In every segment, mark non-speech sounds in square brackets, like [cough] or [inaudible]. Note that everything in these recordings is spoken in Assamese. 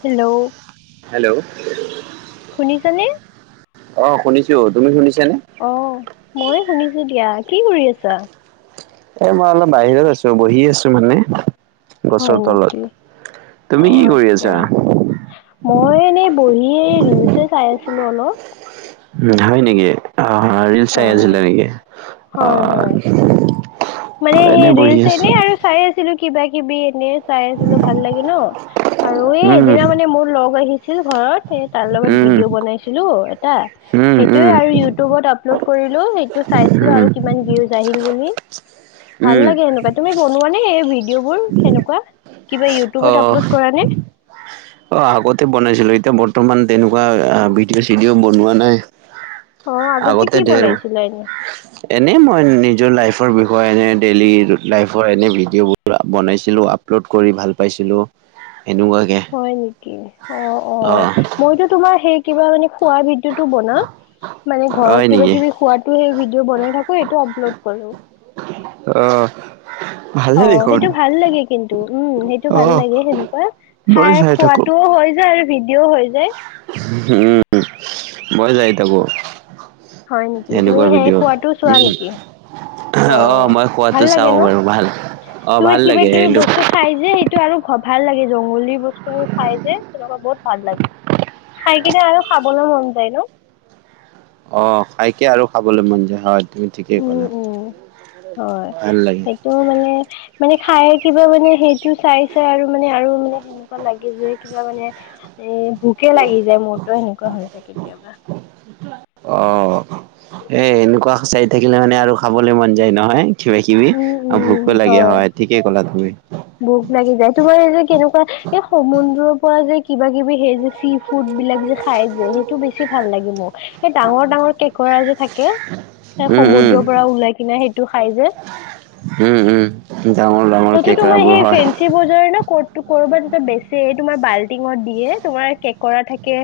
হেল্ল'? হেল্ল'? শুনিছানে? অ শুনিছো। তুমি শুনিছানে? অ' মই শুনিছো দিয়া, কি কৰি আছা? এ মই অলপ বাহিৰত আছো বহি আছো মানে। হয় গছৰ তলত, নেকি? অ তুমি কি কৰি আচ্ছা। আছা? মই এনেই বহি এই ৰিলচ চাই আছিলো অলপ। উ হয় নেকি, অ' ৰিল চাই হয়। আছিল নেকি? অ। হয় হয়। মানে মই এনে সেই বহি ৰিলচ আছো। এনে আৰু চাই আছিলো কিবা কিবি এনে। চাই আছিলো ভাল লাগে ন, আৰু এই উম সেইদিনা মানে মোৰ লগ আহিছিল ঘৰত তাৰ লগত উম ভিডিঅ বনাইছিলো এটা উম উম সেইটোয়ে আৰু ইউটিউবত আপলোড কৰিলো। টো চাইছিলো উম আৰু কিমান ভিউজ আহিল বুলি। ভাল উম লাগে সেনেকুৱা। তুমি বনোৱা নে এই ভিডিঅবোৰ সেনেকুৱা? কিবা অ ইউটউবত আপলোড কৰা নে? অ আগতে বনাইছিলো, এতিয়া বৰ্তমান তেনেকুৱা ভিডিঅ'-চিডিঅ' বনোৱা নাই। অ আগতে কি ধেৰ বনাইছিলা এনে এনেই মই নিজৰ লাইফৰ বিষয়ে এনে ডেইলি লাইফৰ এনে ভিডিঅ বনাইছিলো আপলোড কৰি ভাল পাইছিলো, এনেকুৱাকে। হয় নেকি? অ অ মইতো তোমাৰ সেই কিবা মানে খোৱাৰ ভিডিঅটো বনাও, মানে ঘৰত হয় কিবা নেকি? কিবি খোৱা ভিডিঅ' বনাই থাকো এইটো আপলোড কৰো। অ। অ সেইটো ভাল লাগে কিন্তু, উম সেইটো ভাল আহ লাগে সেনেকুৱা। ময়ো খাই চাই থাকো। খোৱাটোও হৈ যায় আৰু ভিডিও হৈ যায়। উম মই চাই থাকোঁ। হয় নেকি তুমি সেনেকুৱা সেই ভিডিঅ' খোৱাটো চোৱা উম। নেকি অ' মই খোৱাটো ভাল লাগে চাও ন বাৰু ভাল অ' তোমাৰ ভাল কিবা লাগে কিবি এইটো। বস্তু খাই যে সেইটো আৰু ভাল লাগে, জংগলী বস্তুবোৰ খাই যে তেনেকুৱা বহুত ভাল লাগে। খাই কিনে আৰু খাবলৈ মন যায় ন? অ' খাইকে আৰু খাবলৈ মন যায় হয়। তুমি ঠিকেই উম ক'লা, ভাল লাগে। টো মানে, মানে খাই কিবা মানে সেইটো চাই চাই আৰু মানে আৰু মানে সেনেকুৱা লাগি যে কিবা মানে এ ভোকে লাগি যায় মোৰতো সেনেকুৱা হৈ যায় কেতিয়াবা। অ' এ এনেকুৱা চাই থাকিলে মানে আৰু খাবলৈ মন যায় নহয় কিবা কিবি, উম আৰু উম ভোকো লাগে হয় ঠিকেই ক'লা তুমি। বোক লাগি যায়। তোমাৰ এই যে কেনেকুৱা এই সমুদ্ৰৰ পৰা যে কিবা কিবি সেই যে চিফ ফুড বিলাক যে খাই যে সেইটো বেছি ভাল লাগে মোক। এই ডাঙৰ ডাঙৰ কেকৰা যে থাকে। উম, উম, স-সমুদ্ৰৰ পৰা ওলাই কিনে সেইটো খাই যে। উম উম ডাঙৰ সেইটোত মই কেঁকৰাবোৰ হয় ফে বজৰে ন ক কৰবাত যে [unintelligible] বেচে তোমাৰ বাল্টিঙত দিয়ে, তোমাৰ কেকৰা থাকে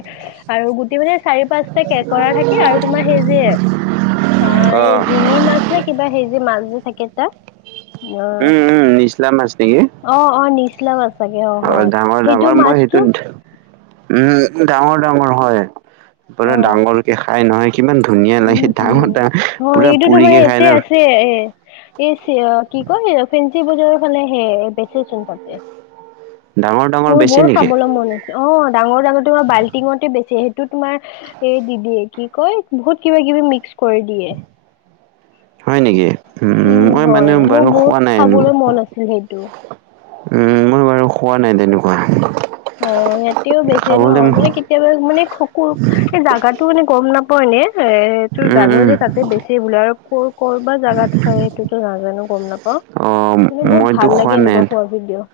আৰু গোটেই মানে চাৰি পাঁচটা কেঁকোৰা থাকে আৰু তোমাৰ সেইজ অ', এই জিঙি মাছ নে কিবা হেই যে মাছ যে থাকে তাত উম উম ইছলাম মাছ নেকি? অ অ নিচলা মাছ চাগে অ হয় ডাঙৰ সেইটো ডাঙৰ মই মাছটো সেইটো উম, ডাঙৰ ডাঙৰ হয়, অ সেইফালে ডাঙৰকে খাই নহয়। কিমান ধুনীয়া লাগে উম উম ডাঙৰ ডাঙৰ অ পুৰা এইটো তোমাৰ পুৰিকে খাই ন'। [unintelligible] এই চ কি কয় ফেঞ্চি বজাৰৰ ফালে হে বেচি চোন তাতে। ডাঙৰ ডাঙৰ মোৰ বেছি বৰ নেকি খাবলৈ মন আছে অ', ডাঙৰ ডাঙৰ তোমাৰ বাল্টিঙতে বেচে, সেইটো তোমাৰ এই দি দিয়ে কি কয়, বহুত কিবা কিবি মিক্স কৰি দিয়ে। হয়, নেকি উম, মই মানে হয় মোৰ বাৰু বহুত খোৱা নাই এনো। খাবলৈ মন আছিল সেইটো উম, মই বাৰু খোৱা নাই তেনেকুৱা। অ', ইয়াতেও বেছি ন' খাবলৈ মানে কেতিয়াবা মানে শকু এই জোগাটো মানে গ'ম নাপাও এনে এ টো উম জানো যে, উম তাতে বেছি বোলে আৰু ক'ৰ ক'ৰ বা জাগাত হয়, সেইটোতো নাজানো গ'ম নাপাও। অ কিন্তু বহুত মইতো ভাল খোৱা লাগে নাই এনেকুৱা খোৱা ভিডিঅ'।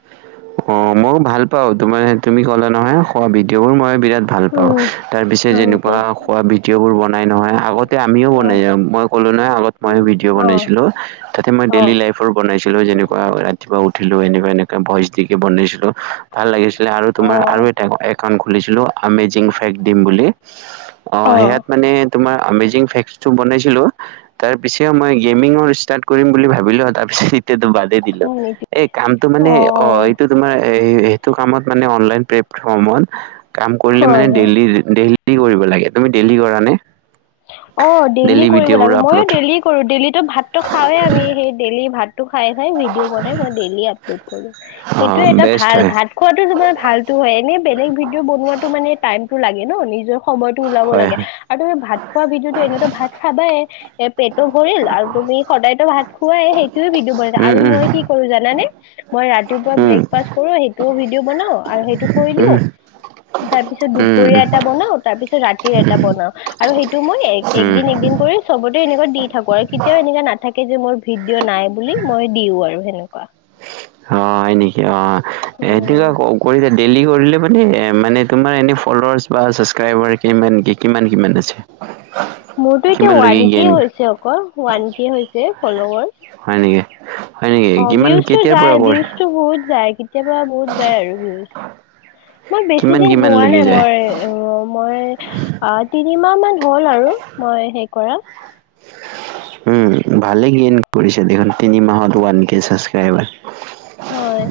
অ', মই ভাল পাওঁ তোমাৰ তুমি ক'লা নহয় খোৱা ভিডিঅ' বোৰ মই বিৰাত ভাল পাওঁ, উম। তাৰপিছত হয় যেনেকুৱা নেকি খোৱা ভিডিঅ'বোৰ বনাই নহয়। আগতে আমিও বনাই অ', মই ক'লো নহয় আগত মই ভিডি অ', বনাইছিলো, তাতে মই অ', ডেইলী লাইফ ৰ বনাইছিলো যেনেকুৱা ৰাতিপুৱা উঠিলো, এনেকুৱা এনেকুৱা ভইচ দিকে বনাইছিলো। ভাল লাগিছিলে আৰু তোমাৰ আৰু অ', এটা একাউণ্ট খুলিছিলো। আমেজিং ফেক্ট দিম বুলি, অ', সেয়াত মানে তোমাৰ আমেজিং ফেক্টো বনাইছিলো। তাৰ পিছে মই গেমিঙৰ ষ্টাৰ্ট কৰিম বুলি ভাবিলো, তাৰ পিছত টো বাদেই দিলো, হয় নেকি? এই কামটো অঁ মানে অঁ [unintelligible] সেইটো কামত মানে অনলাইন প্লেট ফ্ৰমত কাম কৰিলে মানে হয় হয় ডেইলী ডেইলী কৰিব লাগে, তুমি ডেইলি কৰা নে? অ', ডেইলি কৰিব ভিডিঅ'বোৰ লাগে, ময়ো আপলোড ডেইলি কৰোঁ ডেইলিটো ভাতো খাওে আমি, সেই ডেইলি ভাত খাই খাই ভিডিঅ' বনাই মই ডেইলী আপল'ড কৰোঁ, অ সইটো এটা বেষ্ট ভাল হয় ভাত খোৱাতো তোমাৰ ভালতো হয়, এনে বেলেগ ভিডিঅ' বনোৱাটো মানে টাইমটো লাগে ন' নিজৰ সময়টো ওলাব হয় লাগে হয় আৰু তুমি ভাত খোৱা ভিডিঅ'তো এনেতো ভাত খাবাই। এ পেটো ভৰিল আৰু তুমি সদায়তো ভাত খোৱাই,। সেইটোয়ে ভিডিঅ বনাই উম আৰু উম মই কি কৰোঁ জানা নে, মই ৰাতিৱা উম বব্ৰেকফাষ্ট কৰোঁ, সেইটো ভিডিঅ' বনাও আৰু সেইটো থৈ দিওঁ উম তাৰপিছ দুপৰীয়া উম উম এটা বনাও তাৰপিছত ৰাতি এটা বনাও, আৰু সেইটো মই একদিন উম একদিন কৰি চবতে এনেকুৱা দি থাকো আৰু কেতিয়াও এনেকা নাথাকে যে, মোৰ ভিডিঅ' নাই বুলি মই দিও আৰু সেনেকুৱা। হয়, নেকি অ', উম সেইটো ক কৰি ডেইলি কৰিলে মানে মানে তোমাৰ এনে ফল্লোৱাৰ্চ বা ছাব্ক্ৰাইবাৰ কিমান কি কিমান কিমান আছে? মোৰতো এতিয়া কিমান লৈকে ওৱান কে গেইন হৈছে অকল, ওৱান কে হৈছে ফল্লোৱাৰ্ছ। হয় নেকি, হয় নেকি? কিমান কেতিয়াৰ যাই পৰা কৰ ভিউজটো বহুত যায় কেতিয়াবা বহুত যায় আৰু ভিউজ। মই বেছি কিমান দিন কিমান হোৱা লৈকে নাই যায় মই অ', মই তিনিমাহ মান হ'ল আৰু মই হেই কৰা। উম, ভালে গেইন কৰিছে দেখোন, তিনি মাহত ওৱান কে চাবস্ক্ৰাইবাৰ। হয়।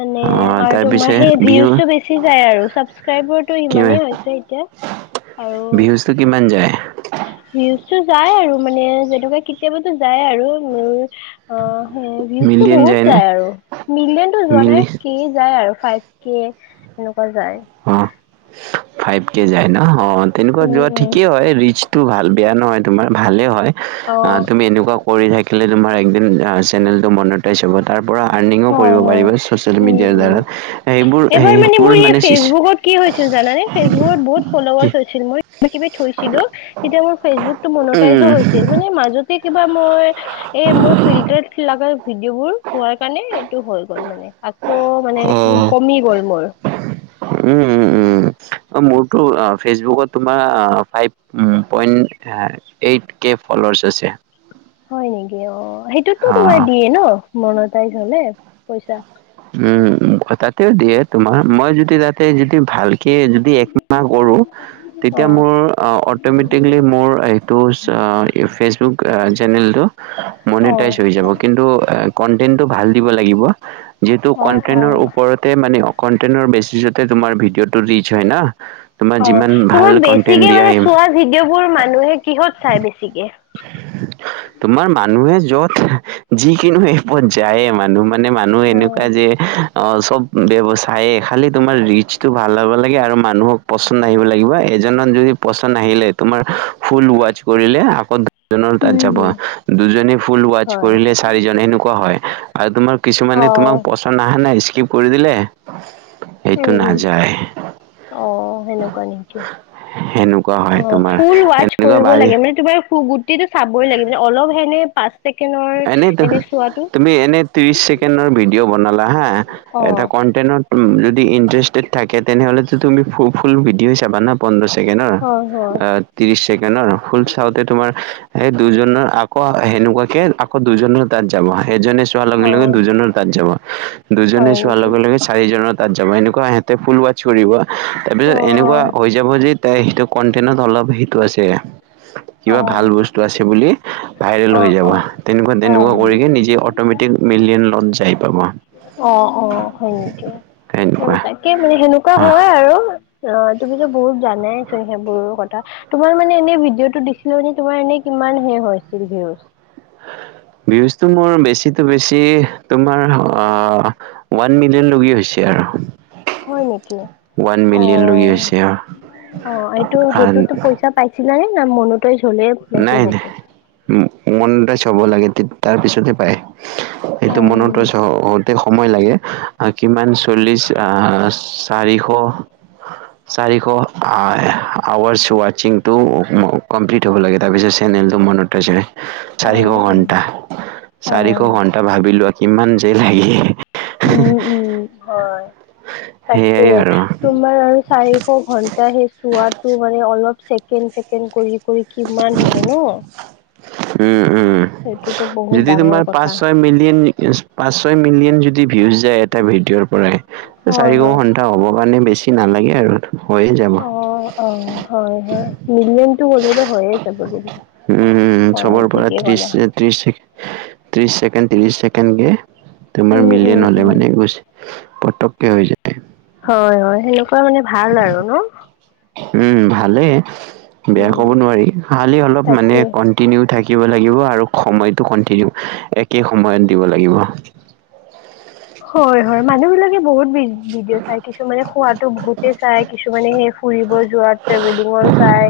মানে আৰু তাৰপিছে তোমাৰ সেই ভিউ ভিউজটো বেছি যায় আৰু ছাবস্ক্ৰাইবৰটো কিমান ইমানেই হৈছে এতিয়া। আৰু ভিউজটো কিমান যায়? ভউজটো যায় আৰু মানে যেনেকুৱা কেতিয়াবাটো যায় আৰু মোৰ অ সেই ভিউজটো মিলিয়ন বহুত যায়নে যায় আৰু মিলিয়নতো যোৱা নাই মিলি সেই যায় আৰু ফাইভ কি এনেকুৱা যায় অ ফাইভ কে যায় ন অ তেনেকুৱা যোৱা উম উম ঠিকেই হয় ৰিচ টো ভাল বেয়া নহয় তোমাৰ ভালেই হয় অ তুমি এনেকুৱা কৰি থাকিলে তোমাৰ একদিন চেনেলটো মনত তাৰ পৰা আৰ্নিঙো কৰিব হয় হয় পাৰিব চ'চিয়েল মিডিয়াৰ উম উম দ্বাৰা সেইবোৰ সেইবোৰ মানে চি চি বুকত কি হৈছিল জানানে ফেচবুকত বহুত ফলোৱাৰচ হৈছিল মই এক্টিভেট হৈছিলো তেতিয়া মোৰ ফেচবুকটো মনিতাইজ উম হৈছিল মানে মাজতে কিবা মই এই মোৰ ফিল্টাৰত লগা ভিডিঅ' বোৰ হোৱাৰ কাৰণে এইটো হৈ গ'ল মানে। আকৌ মানে অ কমি গ'ল মোৰ উম উম উম অ মোৰতো আ ফেচবুকত তোমাৰ আ ফাইভ পইন্ট আ এইট কে ফলোৱাৰ্চ আছে। হয় নেকি অ সেইটো তোমাৰ অ দিয়ে ন মনতাইজ হলে পইচা উম তাতেও দিয়ে তোমাৰ মই যদি তাতে যদি ভালকে যদি একমাহ কৰো তেতিয়া অ মোৰ অট'মেটিকেলি মোৰ এইটো ফেচবুক চেনেলটো অ মনেটাইজ হৈ যাব কিন্তু কনটেনটো ভাল দিব লাগিব। যিহেতু অ অ কন্টেইনৰ ওপৰতে মানে অ কণ্টেনৰ বেচিছতে তোমাৰ ভিডিঅ'টো ৰিজ হয় না তোমাৰ অ যিমান ভাল তোমাৰ কন্টেন্ট বেছিকে মানে দিয়া চোৱা ভিডিঅ'বোৰ মানুহে কিহত চাই বেছিকে তোমাৰ মানুহে য'ত যিকিনো এপত যায়ে মানুহ মানে নে মানুহ হয় এনেকুৱাই যে অ চব ব্যৱচায়ে কালি তোমাৰ ৰিচটো ভাল হ'ব লাগে আৰু মানুহক পচন্দ আহিব লাগিব এজনৰ যদি পচন্দ আহিলে তোমাৰ ফুল ৱাছ কৰিলে আগত জনৰ তাত উম যাব হম দুজনে ফুল ৱাচ হয় কৰিলে চাৰিজন এনেকুৱা হয় আৰু তোমাৰ কিছুমানে তোমাক অ পচন্দ অহা নাই স্কিপ কৰি দিলে সেইটো উম উম নাযায় অ সেনেকুৱা নেকি, সেনেকুৱা অ হয় তোমাৰ ফুল ৱাচ এনেকুৱা কৰিব বাৰী লাগে মানে তোমাৰ ফু বো ইটো চাবই লাগে মানে অলপ হেনে পাচ এনে ধৰ তুমি এনে ত্ৰিশ ছেকেণ্ডৰ ভিডিঅ' বনালা হা অ এটা কণ্টেনত যদি ইন্টাৰেষ্টেড থাকে তেনেহ'লেতো তুমি ফু ফুল ভিডিঅ' চাবা না পোন্ধৰ ছেকেণ্ডৰ হয় হয় ত্ৰিশ ছেকেণ্ডৰ ফুল চাওঁতে তোমাৰ এই দুজনৰ আকৌ সেনেকুৱাকে আকৌ দুজনৰ তাত যাব এজনে চোৱাৰ লগে অ লগে দুজনৰ তাঁত যাব দুজনে হয় চোৱাৰ নেকি লগে লগে চাৰিজনৰ তাত যাব এনেকুৱা সিহঁতে ফুল ৱাছ কৰিব। অ তাৰপিছত এনেকুৱা হৈ যাব যে তাই সেইটো কন্টেনত অলপ সেইটো আছে অ অ কিবা ভাল বস্তু আছে বুলি ভাইৰেল অ হৈ যাব তেনেকুৱা অ তেনেকুৱা অ কৰিকে নিজে অট'মেটিক মিলিয়ন লত যাই পাব অ অ হয় নেকি সেনেকুৱা তাকে মানে সেনেকুৱা হয় আৰু অ তুমিতো বহুত জানাই চোন সেইবোৰ কথা তোমাৰ মানে এনে ভিডিঅ' তটো দিছিলো নে তোমাৰ এনে কিমান হে হৈ ভউজ ভিয়িউজটো মোৰ বেছিত বেছি তোমাৰ আহ ওৱান মিলিয়ন লৈকে হৈছে আৰু হয় নেকি? ওৱান অ মিলিয়ন লগি হৈছে আৰু অ এইটো সেইটোতো পইচা পাই [unintelligible] না মনোতাইজ হলে সেইটো হব। ম মনোটাইজ হব লাগে তাৰ পিছত হে পায়। অ সেইটো মনোটাইজ হ হ‌ওতে সময় লাগে, কিমান চল্লিশ চাৰিশ চাৰিশ আৱাচ ৱাচিং টো কমপ্লিট হব লাগে তাৰপিছত চেনেলটো মনোটাইজ হয়। অ চাৰিশ অ ঘন্টা অ চাৰিশ ঘণ্টা ভাবিলোৱা কিমান যে লাগি উম উম হয়, তাকে সেইয়াই আৰু তোমাৰ আৰু চাৰিশ ঘন্টা হে চোৱাতটো মানে অলপ চেকেণ্ড চেক কেণ্ড কৰি কৰি কিমান হব ন উম উম। সেইটোতো বহুত যদি ডাঙৰ তোমাৰ পাঁচ কথা ছয় মিলিয়ন পাঁচ ছয় মিলিয়ন যদি ভিউজ যায় এটা ভিডিঅ'ৰ পৰাই। হয় চাৰিশ হয় ঘন্টা হব কাৰণে বেছি নালাগে আৰু হৈয়ে যাব। অ অ হয় হয় মিলিয়নটো হলেতো হৈয়ে যাব যেনেকে। উম উম চবৰ পৰা ত্ৰিশ ত্ৰিশ ত্ৰিশ ছেকেণ্ড ত্ৰিশ ছেকেণ্ড কে তোমাৰ উম উম মিলিয়ন হলে উম মানে গুছ পতককে হৈ যায়। হয় হয় সেনেকুৱা মানে ভাল আৰু ন। উম ভালেই, বেয়া উম ক'ব নোৱাৰি খালি অলপ মানে তাকে কন টিনিউ থাকিব লাগিব আৰু সময়টো কন্টিনিউ একে সময়ত দিব লাগিব। হয় হয় মানুহ বিলাকে বহুত ভি ভিডিঅ' চাই কিছুমানে খোৱাতো বহুতেই চাই কিছুমানে সেই ফুৰিব যোৱা ট্ৰেভেলিঙৰ চাই।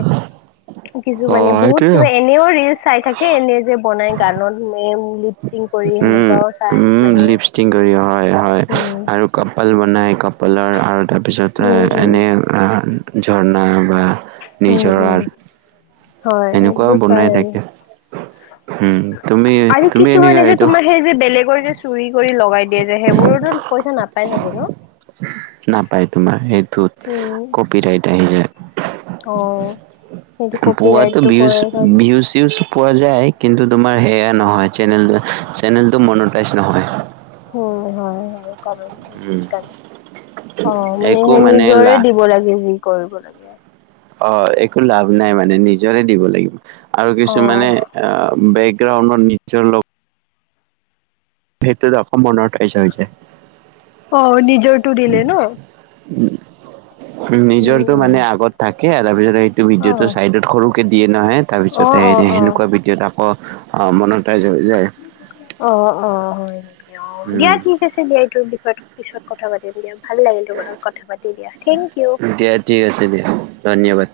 [unintelligible] কিছু মানে বহুত সেইটোৱে কিবা এনেও ৰিলচ চাই থাকে এনে যে বনাই গানত মেম লোত চিং কৰি সেনেকুৱাও চাই মানুহে। চিং কৰি হয় হয় উম আৰু কপাল বনাই কপ পলৰ আৰু তাৰপিছত উম উম এনে ঝৰ্ণা বা উম উম নিজৰাৰ হয় এনেকুৱাও এইবোৰ বনাই চাই আৰু। থাকে উম তুমি আৰু তুমি এনেকা কিছুমানে যে এইটো তোমাৰ সেই যে বেলেগৰ যে চুৰি কৰি লগাই দিয়ে যে সেইবোৰতো পইচা নাপাই চাগে ন? নাপায় তোমাৰ সেইটোত উম কপি ৰাইট আহি যায়। অ সেইটো কপিৰাইট ভিউছ বি ভিউছ-চিউছ পোৱা যায়, কিন্তু তোমাৰ সেয়া নহয় চেনেল চেনেলটো মনোটাইজ নহয়। হু হয় সেনেকুৱা মানে উম সেইকাৰণে, অ মানে একো সেই নিজৰে লা দিব লাগে যি কৰিব লাগে। অ একো লাভ নাই মানে নিজৰে দিব লাগিব আৰু কিছুমানে অ বেকগ্ৰাউণ্ডৰ নিশ্চয় লগ সেইটোতো অসম বন্ধত আহিছে আহিছে অ নিজৰটো দিলে ন? উম, উম নিজৰটো উম মানে আগত থাকে তাৰপিছত সেইটো অ ভিডিঅ'টো চাইডত সৰুকে দিয়ে নহয়, তাৰ অ পিছত অ অ সেনেকুৱা ভিডিঅত আকৌ অ মনোটাইজ হৈ যায়। অ অ হয় নেকি? অ দিয়া উম ঠি ঠিক আছে দিয়া এইটোৰ বিষয়ত পিছত কথা পাতিম দিয়া ভাল লাগিল তোৰ লগত কথা পাতি দিয়া। থেংক ইউ দিয়া ঠিক আছে দিয়া ধন্যবাদ।